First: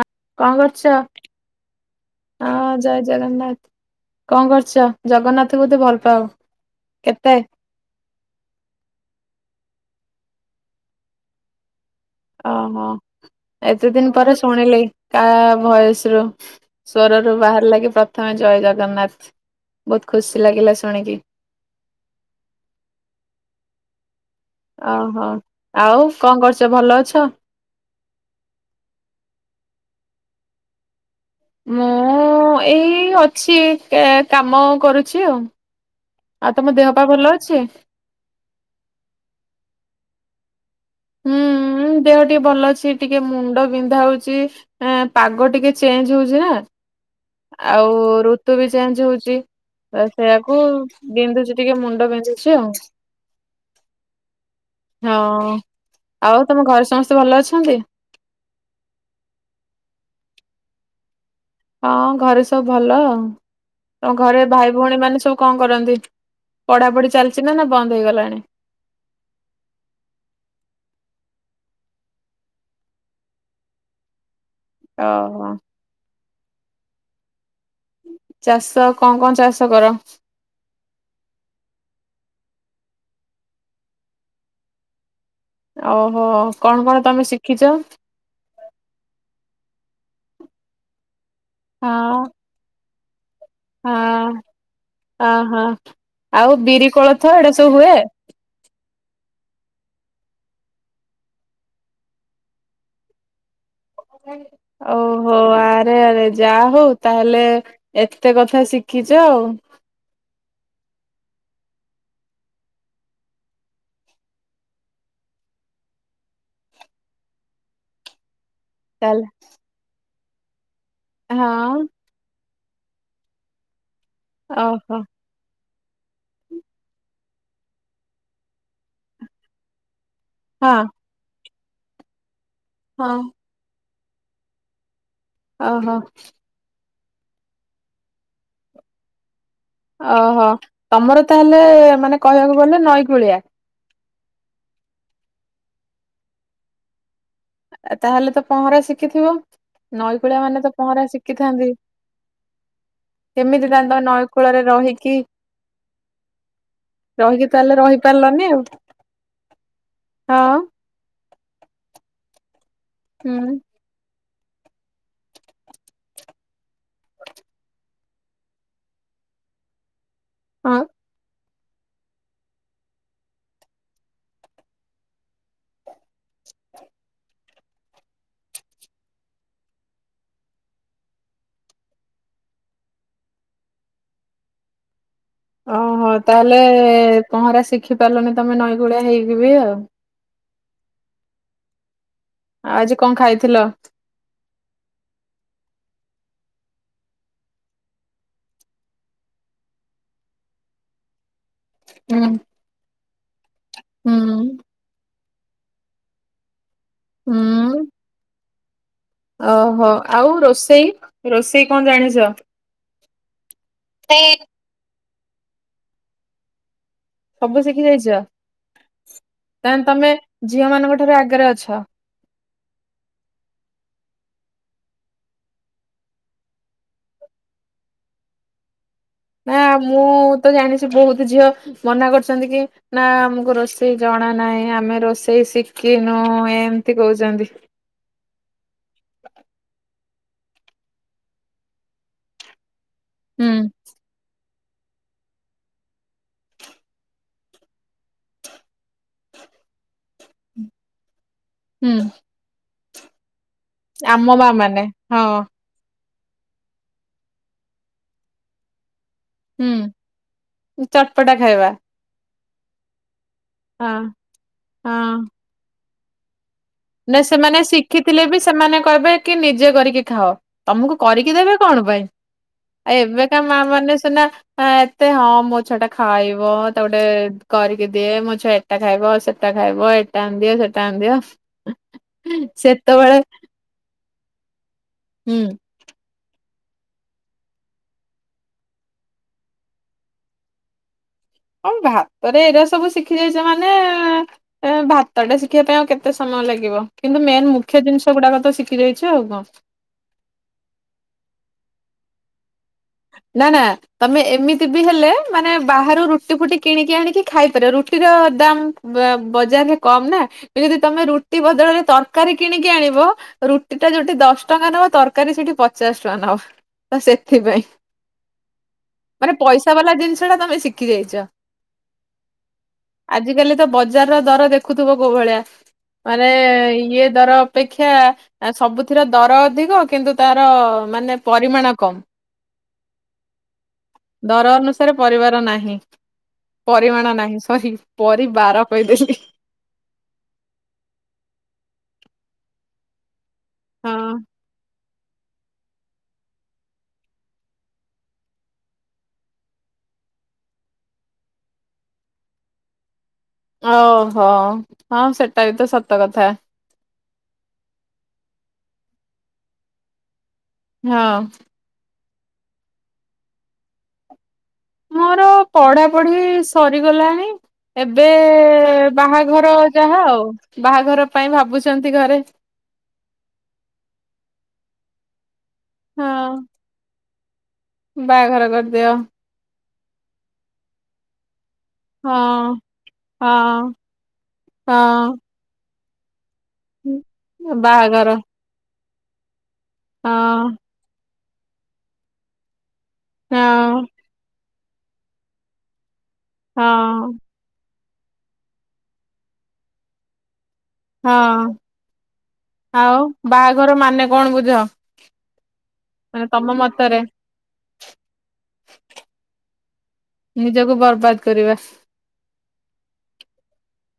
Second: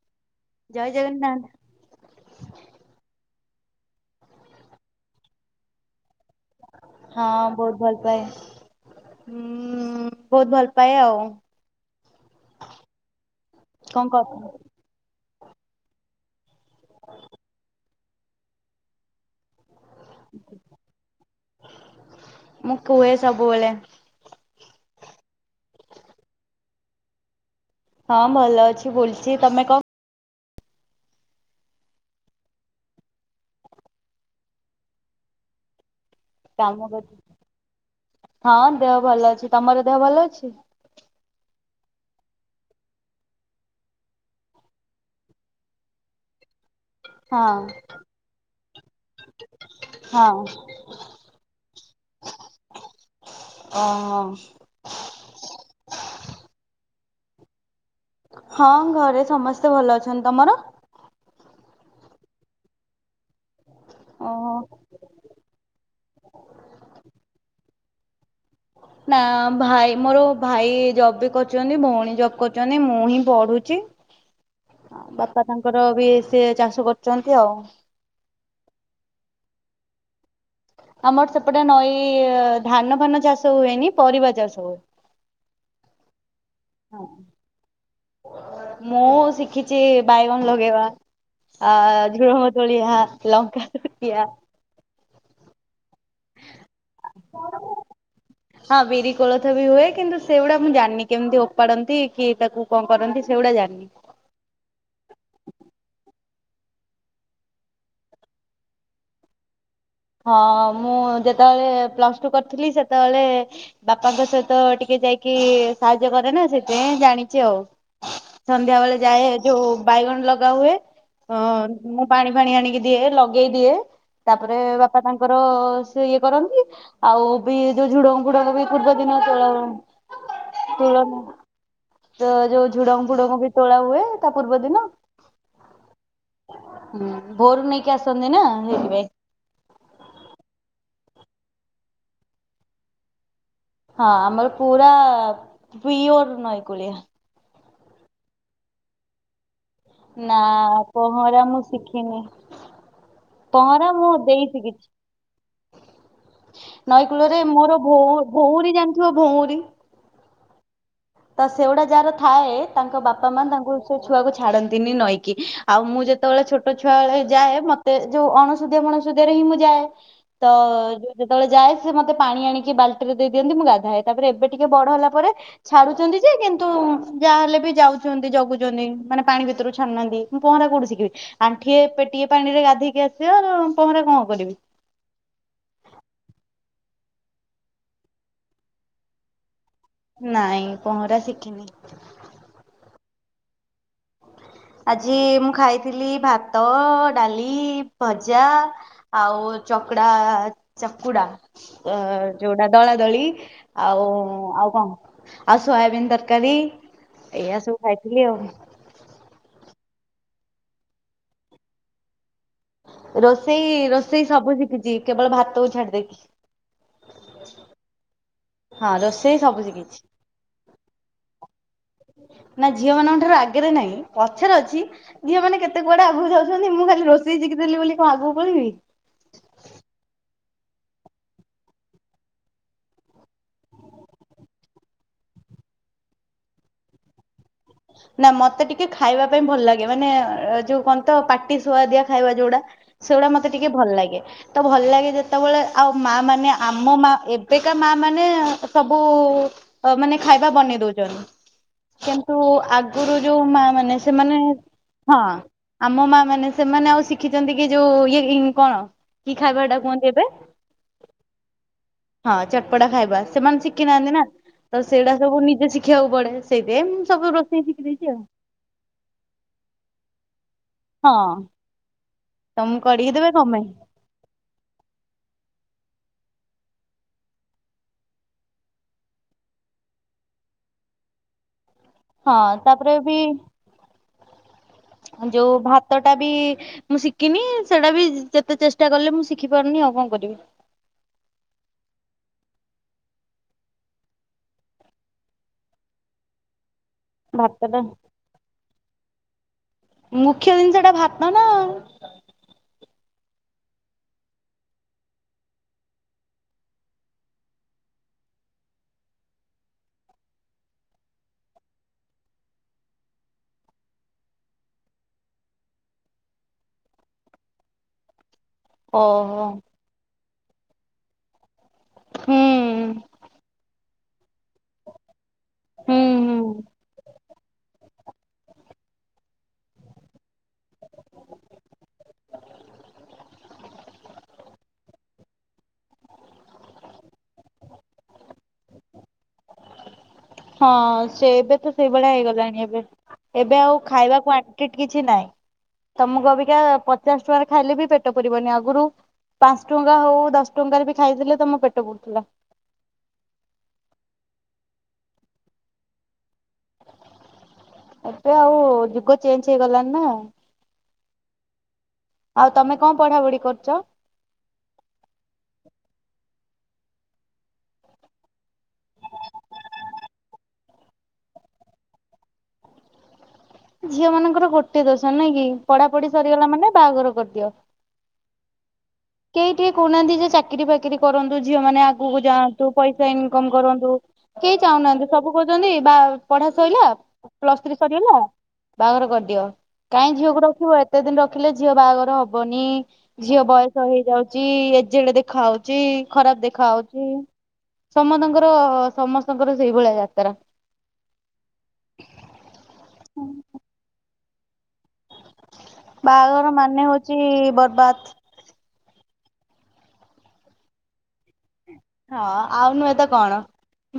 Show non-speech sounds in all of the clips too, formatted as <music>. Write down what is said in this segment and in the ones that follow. ହଁକଣ ଜୟ କରୁଚ? ଜଗନ୍ନାଥ ହଁ ଜୟ ଜଗନ୍ନାଥ କଣ କରୁଚ ଜଗନ୍ନାଥ ତୁ ଭଲ ପାଉ। ହଁ ବହୁତ ଭଲ ପାାଏ ହଁ ବହୁତ ଭଲ ପାାଏ ଆଉ। ଓହୋ ଏତେ କଣ ଦିନ କହ ପରେ ଶୁଣିଲେ। କାହା ଭୟସରୁୁ ସ୍ୱ ରରୁୁ ବାହାରି ଲା କିି ପ୍ରଥମେ ଜୟ ଜଗନ୍ନାଥ। ବହୁତ ଖୁସି ଲାଗିଲା ଶୁଣିକି। ମୁଁ କୁହେ ସବୁବେଳେ। ଆହୋ ଆଉ କଣ କରୁଚ ଭଲ ଅଛ? ହଁ ଭଲ ଅଛି ବୁଲଚି ତମେ କ ମୁଁ ଏଇ ଅଛି କାମ କରୁଚି ଆଉ। ଆଉ ତମ ଦେହ କାମ କର ପା ଭଲ ଅଛି? ହଁ ଦେହ ଭଲ ଅଛି, ତମର ଦେହ ଭଲ ଅଛି? ଉଁ। ଦେହ ଟିକେ ଭଲ ଅଛି ଟିକେ ମୁଣ୍ଡ ବିନ୍ଧା ହଉଚି ଇଁ ଏଁ ପାଗ ଟିକେ ଚେଞ୍ଜ ହଉଛି ନା। ହଁ ଆଉ ଋତୁ ବି ଚେଞ୍ଚ ହଉଛି। ଅ ହଁ ସେୟାକୁ ବିନ୍ଧୁଚି ଟିକେ ମୁଣ୍ଡ ବିନ୍ଧୁଚି ଆଉ। ଅ ହ। ହଁ ଆଉ ତମ ଘରେ ସମସ୍ତେ ଭଲ ଅଛନ୍ତି? ହଁ ଘରେ ସମସ୍ତେ ଭଲ ଅଛନ୍ତି, ତମର? ହଁ ଘରେ ସବୁ ଭଲ ତ ଘରେ ଓହୋ। ଭାଇ ଭଉଣୀ ମାନେ ସବୁ କଁ କରନ୍ତି? ପଢା ପଢି ଚାଲଚି ନା ବନ୍ଦ ହେଇଗଲାଣି? ନା ଭାଇ ମୋର ଭାଇ ଜବ୍ ବି କରୁଚନ୍ତି ଭଉଣୀ ଜବ୍ କରୁଚନ୍ତି ମୁଁ ହିଁ ପଢୁଛି। ଅ ଓହୋ ବାପା ତାଙ୍କର ବି ସେ ଚାଷ କରୁଚନ୍ତି ଆଉ। ଚାଷ କଁ କଁ ଚାଷ କର? ଆମର ସେପଟେ ନଈ ଧାନ ଫାନ ଚାଷ ହୁଏନି ପରିବା ଚାଷ ହୁଏ। ଓହୋ କଣ କଣ ତମେ ଶିଖିଛ? ମୁଁ ଶିଖିଛି ବାଇଗଣ ଲଗେଇବା। ଆ ହଁ ଝୁଡଙ୍ଗ ତୋଳିଆ ଲଙ୍କା ତୋଳିଆ ହଁ ଅହଁ ଆଉ ବିରି, କୋଳଥ, ଏଡ଼ା ସବୁ ହୁଏ? ହଁ ହଁ ବିରି କୋଳଥ ବି ହୁଏ କିନ୍ତୁ ସେଗୁଡା ମୁଁ ଜାଣିନି କେମିତି ଓପାଡ଼ନ୍ତି କି ତାକୁ କଣ କରନ୍ତି ସେଗୁଡା ଜାଣିନି। ଓହୋ ଆରେ ଆରେ ଯା ହଉ ତାହେଲେ ଏତେ କଥା ଶିଖିଛ ଆଉ। ହଁ ମୁଁ ଯେତେବେଳେ ପ୍ଲସ୍ ଟୁ କରିଥିଲି ସେତେବେଳେ ବାପାଙ୍କ ସହିତ ଟିକେ ଯାଇକି ସାହାଯ୍ୟ କରେ ନା ସେଥିପାଇଁ ଜାଣିଛି ଆଉ। ସନ୍ଧ୍ୟା ବେଳେ ତାହେଲେ ଯାଏ ଯୋଉ ବାଇଗଣ ଲଗା ହୁଏ ଅ, ହଁ ମୁ ପାଣି ଫାଣି ଆଣିକି ଦିଏ ଲଗେଇ ଦିଏ, ତାପରେ ବା ଓହୋ ଙ୍କର ସେ ଇଏ କରନ୍ତି, ଆଉ ବି ଯୋଉ ଝୁଡଙ୍ଗ ଫୁଡଙ୍ଗ ବି ପୂର୍ବ ଦିନ ତୋଳା ହଁ ତୁଳନା। ତ ଯୋଉ ଝୁଡଙ୍ଗ ଫୁଡଙ୍ଗ ବି ତୋଳା ହୁଏ ତା ପୂର୍ବ ଦିନ। ଅ ହ। ହୁଁ ଭୋରୁ ନେଇକି ଆସନ୍ତି ନା ସେଇଥିପାଇ। ଓହୋ ତମର ତାହେଲେ ମାନେ କହିବାକୁ ଗଲେ ନଈକୂଳିଆ? ହଁ ଆମର ପୁରା ପିଓର ନଈ କୂଳିଆ। ତାହେଲେ ତ ପହଁରା ଶିଖିଥିବ, ନଈ ନା କୂଳିଆ ମାନେ ତ ପହଁରା ମୁଁ ଶିଖିଥାନ୍ତି। ଶିଖିନି। କେମିତି ତାହେଲେ ପହଁରା ତମେ ମୋ ନଈ ଦେଇ କୂଳରେ ରହିକି ସିକିଚି। ନଈକୂଳରେ ରହିକି ତାହେଲେ ମୋର ଭଉ ରହିପାରିଲନି ଭଉରୀ ଜାଣିଥିବ ଭଉଁରୀ। ହଁ। ତ ସେଉଡା ଯାହାର ଥାଏ ତାଙ୍କ ବାପା ହଁ ମା ହୁଁ ତାଙ୍କୁ ଛୁଆକୁ ଛାଡନ୍ତିନି ନଈକି ଆଉ ମୁଁ ଯେତେବେଳେ ଛୋଟ ଛୁଆବେଳେ ଯାଏ ମତେ ଯୋଉ ଅଣ ସୁଧିଆ ଫଣ ଶୁଧିଆ ରେ ହିଁ ମୁଁ ଯାଏ, ତ ହଁ। ଯେତଳେ ଯାଏ ସେ ମତେ ପାଣି ଆଣିକି ବାଲ୍ଟି ରେ ଦେଇଦିଅନ୍ତି ମୁଁ ଗାଧାଏ, ତାପରେ ଏବେ ଟିକେ ବଡ ହେଲା ପରେ ଛାଡୁଛନ୍ତି ଯେ କିନ୍ତୁ ଯା ହେଲେ ବି ଯାଉଛନ୍ତି ଜଗୁଛନ୍ତି ମାନେ ପାଣି ଭିତରୁ ଛାଡୁନାହାନ୍ତି। ମୁଁ ପହଁରା କୋଉଠି ଶିଖିବି? ଆଣ୍ଠିଏ ପେଟିଏ ପାଣି ରେ ଗାଧେଇକି ଆସିବ ଆ ପହଁରା କଣ କରିବି? ଓହୋଃ ତାହେଲେ ପହଁରା ଶିଖି ପାରିଲନି ତମେ, ନଈକୂଳିଆ ହେଇକି ବି ଆଉ। ନାଇଁ ପହଁରା ଶିଖିନି। ଆଜି କଣ ଖାଇଥିଲ? ଆଜି ମୁଁ ଖାଇଥିଲି ଭାତ, ଡାଲି, ଭଜା ଆଉ ଚକଡ଼ା ଚକୁଡ଼ା। ଅ ହୁଁ ଯୋଉଟା ଦଳାଦଳି ଆଉ ହୁଁ ଆଉ କଣ ଆଉ ସୋୟାବିିନ ତରକାରୀ ଏଇଆ ସବୁ ଖାଇଥିଲି ଆଉ। ଓହୋଃ। ଆଉ ରୋଷେଇ ରୋଷେଇ କଣ ଜାଣିଛ? ରୋଷେଇ ରୋଷେଇ ସବୁ ଶିଖିଛି କେବଳ ଭାତକୁ ଛାଡ଼ି ଦେଇକି। ସବୁ ଶିଖି ଯାଇଛ ହଁ ରୋଷେଇ ସବୁ ତା ମାନେ ଶିଖିଛି। ତମେ ଝିଅ ମାନଙ୍କ ଠାରୁ ଆଗରେ ଅଛ। ନା ଝିଅ ମାନଙ୍କ ଠାରୁ ଆଗରେ ନାହିଁ ପଛରେ ଅଛି। ଝିଅ ମାନେ କେତେ କୁଆଡ଼େ ଆଗକୁ ଯାଉଛନ୍ତି ମୁଁ ଖାଲି ରୋଷେଇ ଶିଖିଦେଲି ବୋଲି କଣ ଆଗକୁ ପଳେଇବି? ନାଁ ମୁଁ ତ ଜାଣିଛି ବହୁତ ଝିଅ ମନା କରୁଛନ୍ତି କି ନା ଆମକୁ ରୋଷେଇ ଜଣା ନାହିଁ, ଆମେ ରୋଷେଇ ଶିଖିନୁ ଏମତି କହୁଛନ୍ତି। ନା ମତେ ଟିକେ ଖାଇବା ପାଇଁ ଭଲ ଲାଗେ। ମାନେ ଯୋଉ କଣ ତ ପାଟି ଶୁଆଦିଆ ଖାଇବା ଯୋଉ ଗୁଡ଼ା। ସେଇ ଗୁଡ଼ା ମତେ ହୁଁ ଟିକେ ଭଲ ଲାଗେ। ତ ଭଲ ଲାଗେ ଯେତେବେଳେ ଆଉ ମା ମାନେ ଆମ ମା ଏବେକା ମା ମାନେ ସବୁ ଅ ମାନେ ଖାଇବା ବନେଇ ଦଉଛନ୍ତି। ହୁଁ କିନ୍ତୁ ଆଗରୁ ଯୋଉ ମା ମାନେ ମାନେ ଆମ ସେମାନେ ମା ମାନେ ହଁ। ଆମ ମା ମାନେ ସେମାନେ ଆଉ ଶିଖିଛନ୍ତି କି ଯୋଉ ଇଏ କଣ କି ଖାଇବା ହେଟା ହୁଁ କୁହନ୍ତି ଏବେ? ଚଟପଟା ଖାଇବା ହଁ ଚଟପଟା ଖାଇବା। ସେମାନେ ଶିଖି ହଁ ନାହାନ୍ତି ନା ତ ସେଇଟା ହଁ ସବୁ ନିଜେ ଶିଖିବାକୁ ପଡ଼େ। ସେଥିପାଇଁ ମୁଁ ସବୁ ରୋ ନାଇଁ ଶିଖିଥିଲେ ବି ସେମାନେ କହିବେ କି ନିଜେ କରିକି ଖାଅ। ତମକୁ କରିକି ହଁ। ଦେବେ କଣ ପାଇଁ? ତମକୁ ଆଉ କରିକି ଦେବେ ଏବେକା କଣ ମା ପାଇଁ? ମାନେ ସିନା ହ ଏତେ ହଁ ମୋ ଛୁଆ ଟା ଖାଇବ, ତାକୁ ଟିକେ କରିକି ଦିଏ ମୋ ଛୁଆ ଏଟା ଖାଇବ, ସେଟା ଖାଇବ, ଏଟା ଆଣିଦିଅ ସେଟା ଆଣିଦିଅ। ହଁ ତାପରେ ବି ସେତେବେଳେ ହୁଁ ଯୋଉ ଭାତ ଟା ବି ମୁଁ ଶିଖିନି ସେଇଟା ବି ଯେତେ ଚେଷ୍ଟା କଲେ ମୁଁ ଶିଖିପାରୁନି ଆଉ କଣ କରିବି। ହଁ ଭାତରେ ଏଇଟା ସବୁ ଶିଖି ଯାଇଛ ମାନେ ଏଁ ଭାତଟା ଶିଖିବା ପାଇଁ ଆଉ କେତେ ସମୟ ଲାଗିବ। କିନ୍ତୁ ମେନ ଭାତ ଟା ମୁଖ୍ୟ ଜିନିଷ ଗୁଡ଼ାକ ତ ଶିଖି ଯାଇଛି ଆଉ କଣ। ମୁଖ୍ୟ ଜିନିଷ ଟା ଭାତ ନା। ନା ନା। ତମେ ଏମିତି ବି ହେଲେ ମାନେ ବାହାରୁ ରୁଟି-ଫୁଟି କିଣିକି ଆଣିକି ଖାଇପାରିବ। ରୁଟିର ଦାମ ବଜାରରେ କମ୍ ନା। ଯଦି ତମେ ରୁଟି ବଦଳରେ ତରକାରୀ କିଣିକି ଆଣିବ ରୁଟି ଟା ଯୋଉଠି ଦଶ ଟଙ୍କା ନବ ତରକାରୀ ସେଠି ପଚାଶ ଟଙ୍କା ନବା ତ ସେଥିପାଇଁ। ମାନେ ଓହୋ ପଇସା ବାଲା ଜିନିଷ ଟା ତମେ ଶିଖି ଯାଇଛ। ହୁଁ ଆଜିକାଲି ତ ବ ବଜାର ର ଦର ଦେଖୁଥିବ କୋଉ ଭଳିଆ, ହୁଁ ମାନେ ହୁଁ ଇଏ ଦର ଅପେକ୍ଷା କ୍ଷା ସବୁଥିରେ ଦର ଅଧିକ କିନ୍ତୁ ତାର ମାନେ ପରିମାଣ କମ୍। ଦର ଅନୁସାରେ ପରିବାର ନାହିଁ। ପରିମାଣ ନାହିଁ ସରି ପରିବାର କହିଦେଲି। ହଁ, ସେ ଏବେ ତ ସେଇଭଳିଆ ହେଇଗଲାଣି ଏବେ। ଏବେ ଆଉ ହଁ ଖାଇବା କ୍ଵାଣ୍ଟିଟି କିଛି ନାଇଁ ତମକୁ ଅବିକା ପଚାଶ ଟଙ୍କାରେ ଖାଇଲେ ବି ପେଟ ପୁରିବନି। ଆଗରୁ ପାଞ୍ଚ ଟଙ୍କା ହଉ ଦଶ ଟଙ୍କାରେ ବି ଖାଇଲେ ତମ ପେଟ ପୁରୁଥିଲା। ଓହୋ ହଁ ସେଟା ବି ତ ସତ କଥା। ଏବେ ଆଉ ଯୁଗ ଚେଞ୍ଜ ହେଇଗଲାଣି ନା। ହଁ। ଆଉ ତମେ କଣ ପଢା ପଢି କରୁଛ? ମୋର ପଢାପଢି ସରିଗଲାଣି। ଏବେ ବାହାଘର ଯାହା ଆଉ ବାହାଘର ପାଇଁ ଭାବୁଛନ୍ତି ଘରେ। ଝିଅ ମାନଙ୍କର ଗୋଟେ ଦୋଷ ନାଇଁ କି ପଢା ପଢି ହଁ ସରିଗଲା ମାନେ ବାହାଘର କରିଦିଅ। ବାହାଘର କରିଦିଅ। କେହି ଟିକେ କହୁନାହାନ୍ତି ଯେ ଚାକିରି ଫାକିରି କରନ୍ତୁ ଝିଅ ମାନେ ଆ ଆଗକୁ ହଁ ଯାଆନ୍ତୁ ପଇସା ଇନକମ ହଁ କରନ୍ତୁ କେହି ଚାହୁଁନାହାନ୍ତି ହଁ ସବୁ କହୁଛନ୍ତି ବା ପଢା ସଇଲା ପ୍ଲସ୍ ଥ୍ରୀ ବାହାଘର ସରିଗଲା ବାହାଘର କରିଦିଅ। ହଁ କାହିଁ ଝିଅକୁ ରଖିବ ଏତେ ଦିନ ରଖିଲେ ଝିଅ ବାହାଘର ହବନି ଝିଅ ହଁ ବୟସ ହେଇଯାଉଛି ଚି ଏଜେଡେ ଦେଖା ହଉଛି ଖରାପ ଦେଖା ଯାଉଛି। ହଁ ସମସ୍ତଙ୍କର ସମସ୍ତଙ୍କର ସେଇ ଭଳିଆ ଯାତ୍ରା। ହଁ ଆଉ ବାହାଘର ମାନେ କଣ ବୁଝ? ମାନେ ବାହାଘର ତମ ମାନେ ମତରେ ହଉଛି ବରବାଦ। ନିଜକୁ ବର୍ବାଦ କରିବା। ହଁ ଆଉ ନୁହେଁ ତ କଣ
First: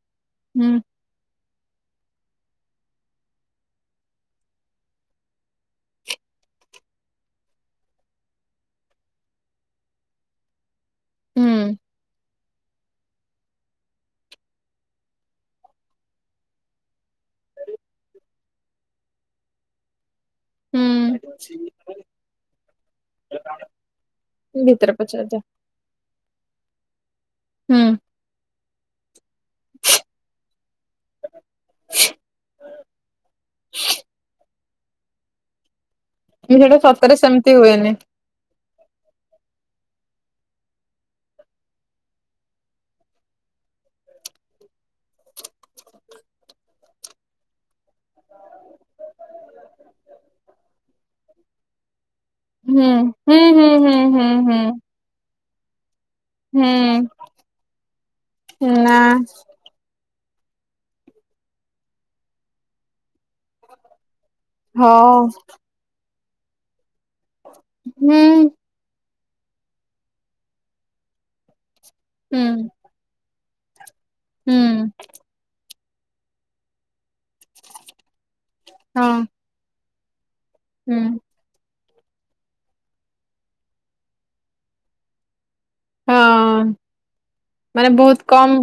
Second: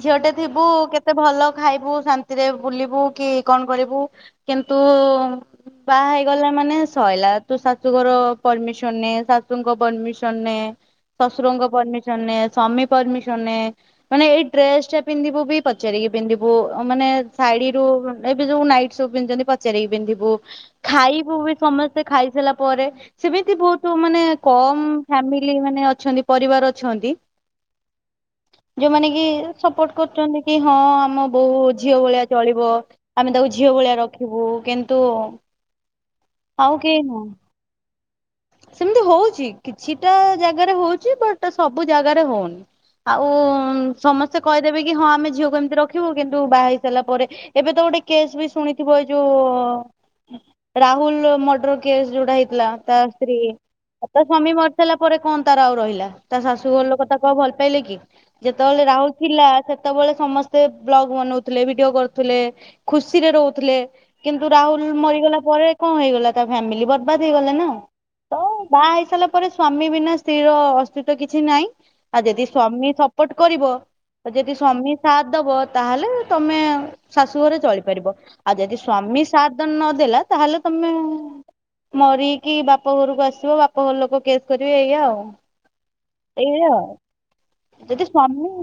ଝିଅଟେ ଥିବୁ ହୁଁ କେତ ଭଲ ଖାଇବୁ ଶାନ୍ତିରେ ବୁଲିବୁ କି କଣ କରିବୁ କିନ୍ତୁ ବାହା ହେଇଗଲା ମାନେ ସରିଲା ତୁ ଶାଶୁଘର ପରମିସନ ନେ ଶାଶୁଙ୍କ ପରମିସନ ନେ ହୁଁ ଶଶୁରଙ୍କ ପରମିସନ ନେ ସମୀ ପରମିସନ ନେ। ମାନେ ଏଇ ଡ୍ରେସ ଟା ପିନ୍ଧିବୁ ବି ପଚାରିକି ପିନ୍ଧିବୁ ମାନେ ଶାଢୀରୁ ଏବେ ଯୋଉ ନାଇଟ ସବୁ ପିନ୍ଧିଛନ୍ତି ପଚାରିକି ପିନ୍ଧିବୁ ହୁଁ ଖାଇବୁ ବି ସମସ୍ତେ ଖାଇସାରିଲା ପରେ। ସେମିତି ବହୁତ ମାନେ କମ ଭିତରେ ପଚାରିଦିଅ ଫାମିଲି ମାନେ ଅଛନ୍ତି ପରିବାର ଅଛନ୍ତି। ହୁଁ। ଯୋଉମାନେ କି ସପୋର୍ଟ କରୁଛନ୍ତି କି ହଁ ଆମ ବୋହୂ ଝିଅ ଭଳିଆ ଚଳିବ। ଆମେ ତାକୁ ଝିଅ ଭଳିଆ ରଖିବୁ କିନ୍ତୁ କି ଆଉ ସେଟା କେହି ସତରେ ନୁହଁ। ସେମିତି ହୁଏନି। ସେମିତି ହଉଛି କିଛିଟା ଜାଗାରେ ହଉଛି ବଟ୍ ସବୁ ଜାଗାରେ ହଉନି। ଆଉ ସମସ୍ତେ କହିଦେବେ କି ହଁ ଆମେ ଝିଅକୁ ଏମିତି ରଖିବୁ କିନ୍ତୁ ବାହା ହେଇ ସାରିଲା ପରେ ଏବେ ତ ଗଟେ କେସ୍ ବି ଶୁଣିଥିବ ଏ ଯୋଉ ରାହୁଲ ମର୍ଡର କେସ୍ ଯୋଉଟା ହେଇଥିଲା ହୁଁ ତା ସ୍ତ୍ରୀ ହୁଁ ହୁଁ ହୁଁ ତା ହୁଁ ସ୍ଵାମୀ ହୁଁ ମରିଯାଇ ନ ମରିଲା ପରେ କଣ ତାର ଆଉ ରହିଲା? ତା ଶାଶୁ ଘର ଲୋକ ତାକୁ ଆଉ ଭଲ ପାଇଲେ କି ହୁଁ ଯେତେବେଳେ ନା ରାହୁଲ ଥିଲା ସେତ ସେତେବେଳେ ସମସ୍ତେ ପ୍ଲଗ୍ ବନାଉଥିଲେ ଭିଡିଓ କରୁଥିଲେ ଖୁସିରେ ରହୁଥିଲେ। କିନ୍ତୁ ରାହୁଲ୍ ହଉ ମରିଗଲା ପରେ କଣ ହେଇଗଲା ତା ଫ୍ୟାମିଲି ବର୍ବାଦ ହେଇଗଲା ନା। ହୁଁ ତ ବାହା ହେଇସାରିଲା ପରେ ସ୍ଵାମୀ ବିନା ସ୍ତ୍ରୀ ର ଅସ୍ତିତ୍ଵ କିଛି ନାହିଁ ଆଉ ହୁଁ ଯଦି ସ୍ଵାମୀ ସବୁ ବଟ କରିବ ଯଦି ହୁଁ ସ୍ୱାମୀ ସାଥ ଦବ ତାହେଲେ ତମେ ଶାଶୁ ଘରେ ଚଳିପାରିବ ଆଉ ଯଦି ହଁ ସ୍ଵାମୀ ସାଥ ନଦେଲା ତାହେଲେ ତମେ ହୁଁ ମରିକି ବାପ ଘରକୁ ଆସିବ ବାପ ଘର ଲୋକ କେସ୍ କରିବେ ଏଇଆ ଆଉ। ହଁ ଏଇଆ ମାନେ ଯଦି ବହୁତ ସ୍ଵାମୀ କମ୍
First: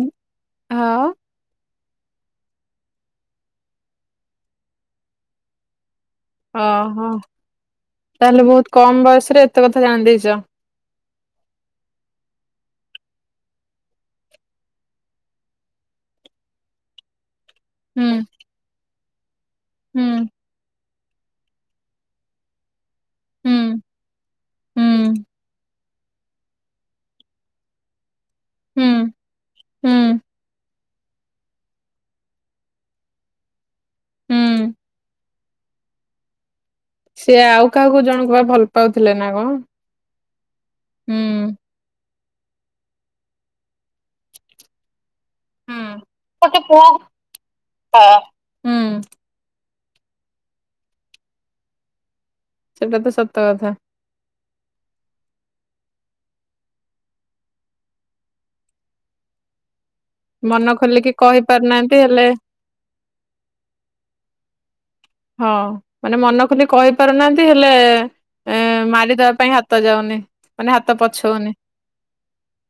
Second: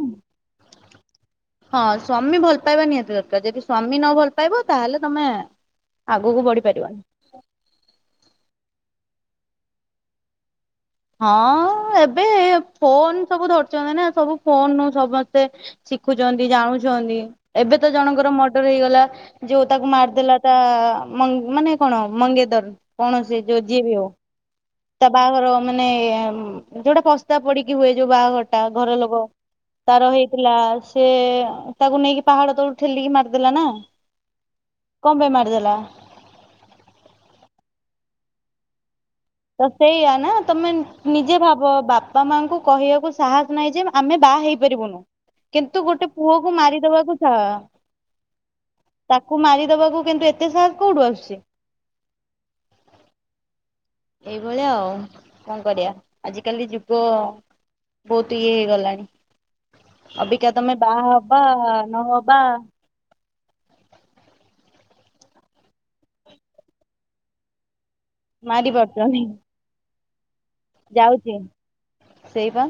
ହଁ ହଁ ସ୍ଵାମୀ ଭଲ ପାଇବା ନିହାତି ଦରକାରଯଦି ସ୍ଵାମୀ ନ ଭଲ ପାଇବ ତାହେଲେ ତମେ ଆଗକୁ ବଢି ପାରିବନି ଅହୋ ତାହେଲେ ବହୁତ କମ୍‌ ବୟସରେ ଏତେ କଥା ଜାଣିଦେଇଛ। ହଁ ଏବେ ଫୋନ୍‌ ସବୁ ଧରିଛନ୍ତି ନା ସବୁ ଫୋନ୍‌ ରୁ ସମସ୍ତେ ଶିଖୁଛନ୍ତି ଜାଣୁଛନ୍ତି। ଏବେ ତ ହୁଁ ଜଣଙ୍କର ମର୍ଡର ହେଇଗଲା ଯୋଉ ତାକୁ ହୁଁ ମାରିଦେଲା ତା ମାନ ମାନେ କଣ ମଙ୍ଗେତର୍ କଣ ସେ ହୁଁ ଯୋଉ ଯିଏ ବି ହଉ ହୁଁ ତା ବାହାଘର ମାନେ ଯୋଉଟା ପସ୍ତାବ ପଡ଼ିକି ହୁଏ ଯୋଉ ବାହାଘର ତା ଘର ହୁଁ ଲୋକ ତାର ହୁଁ ହେଇଥିଲା। ସେ ତାକୁ ନେଇକି ପାହାଡ଼ ତଳକୁ ଠେଲିକି ମାରିଦେଲା ନା ହୁଁ କଣ ପାଇଁ ମାରିଦେଲା? ସେ ଆଉ କାହାକୁ ଜଣକୁ ବା ଭଲ ପାଉଥିଲା ନା କଣ ତ ସେଇଆ ନା ତମେ ହୁଁ ନିଜେ ଭାବ ବାପ ବାପା ମାଆଙ୍କୁ କହିବାକୁ ସାହସ ନାହିଁ ଯେ ଆମେ ବାହା ହେଇପାରିବୁନୁ କିନ୍ତୁ ହୁଁ ଗୋଟେ ପୁଅକୁ ଗୋଟେ ପୁଅ ମାରିଦବାକୁ ସାହା ହୁଁ ତାକୁ ମାରିଦବାକୁ କିନ୍ତୁ ଏତେ ସାହାସ କୋଉଁଠୁ ଆସୁଛି। ସେଇଟା ତ ସତ କଥା ଏଇଭଳିଆ ଆଉ କଣ କରିବା ଆଜିକାଲି ଯୁଗ ବହୁତ ଇଏ ହେଇଗଲାଣି ଅବିକା ମନ ତମେ ବାହା ଖୋଲିକି ହବା କହି ପାରୁନାହାନ୍ତି ହେଲେ ନହବା ହଁ ମାନେ ମନ ଖୋଲି କହି ପାରୁନାହାନ୍ତି ହେଲେ ଏ ମାରି ପାରୁଚନି। ମାରିଦବା ପାଇଁ ହାତ ଯାଉନି ମାନେ ହାତ ଯାଉଛି ପଛଉନି ସେଇ ବା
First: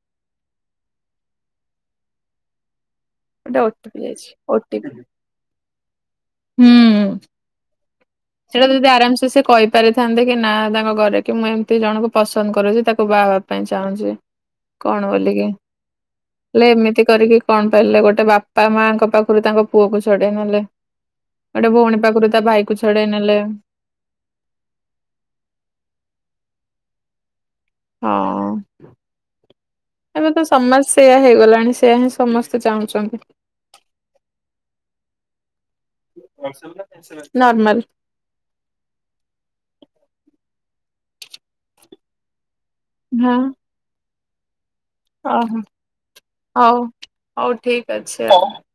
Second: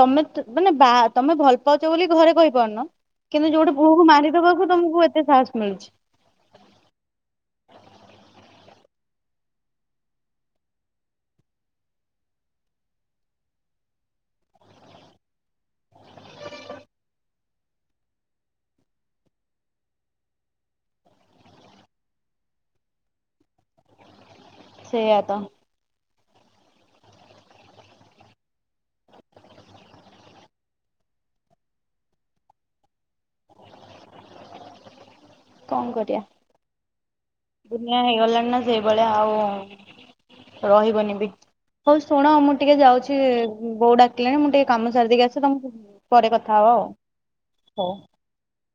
ତମେ ମାନେ ବା ତମେ ଭଲ ପାଉଛ ବୋଲି ଘରେ କହିପାରୁନ କିନ୍ତୁ ଗୋଟେ ଯୋଉଠି ଓଟିପି ପୁଅକୁ ଯାଇଛି। ମାରି ଦେବାକୁ ଓଟିପି ତମକୁ ଏତେ ସାହସ ମିଳୁଛି। ହୁଁ ସେଇଟା ଯଦି ଆରାମ୍‌ସେ ସେ କହିପାରିଥାନ୍ତେ କି ନା ତାଙ୍କ ଘରେ କି ମୁଁ ଏମିତି ଜଣଙ୍କୁ ପସନ୍ଦ କରୁଛି ତାକୁ ବାହାହେବାକୁ ପାଇଁ ଚାହୁଁଛି କଣ ବୋଲିକି ହେଲେ ଏମିତି କରିକି କଣ ପାଇଲେ ଗୋଟେ ବାପା ମାଙ୍କ ପାଖରୁ ତାଙ୍କ ପୁଅ ଛଡ଼େଇ ନେଲେ ଗୋଟେ ଭଉଣୀ ପାଖରୁ ତା ଭାଇ କୁ ଛଡ଼େଇ ନେଲେ। ସେଇଆ ତ ହଁ <unintelligible> ଏବେ ତ ସମାଜ ସେଇୟା ହେଇଗଲାଣି ସେୟା ହିଁ ସମସ୍ତେ ଚାହୁଁଛନ୍ତି। କଣ କରିବାଆ ନର୍ମାଲ ଦୁନିଆ ହେଇଗଲାଣି ନା ସେଇଭଳିଆ ଆଉ ରହିବନି ବି ହଉତ ଶୁଣ ମୁଁ ଟିକେ ଯାଉଛି ହଁ ବୋଉ ଡାକିଲେଣି ମୁଁ ଟିକେ କାମ ସାରିଦେଇକି ଆସେ ଓହୋ। ତମକୁ ପରେ କଥା ହଉ ହେବ ଆଉ ହଉ <inaudible>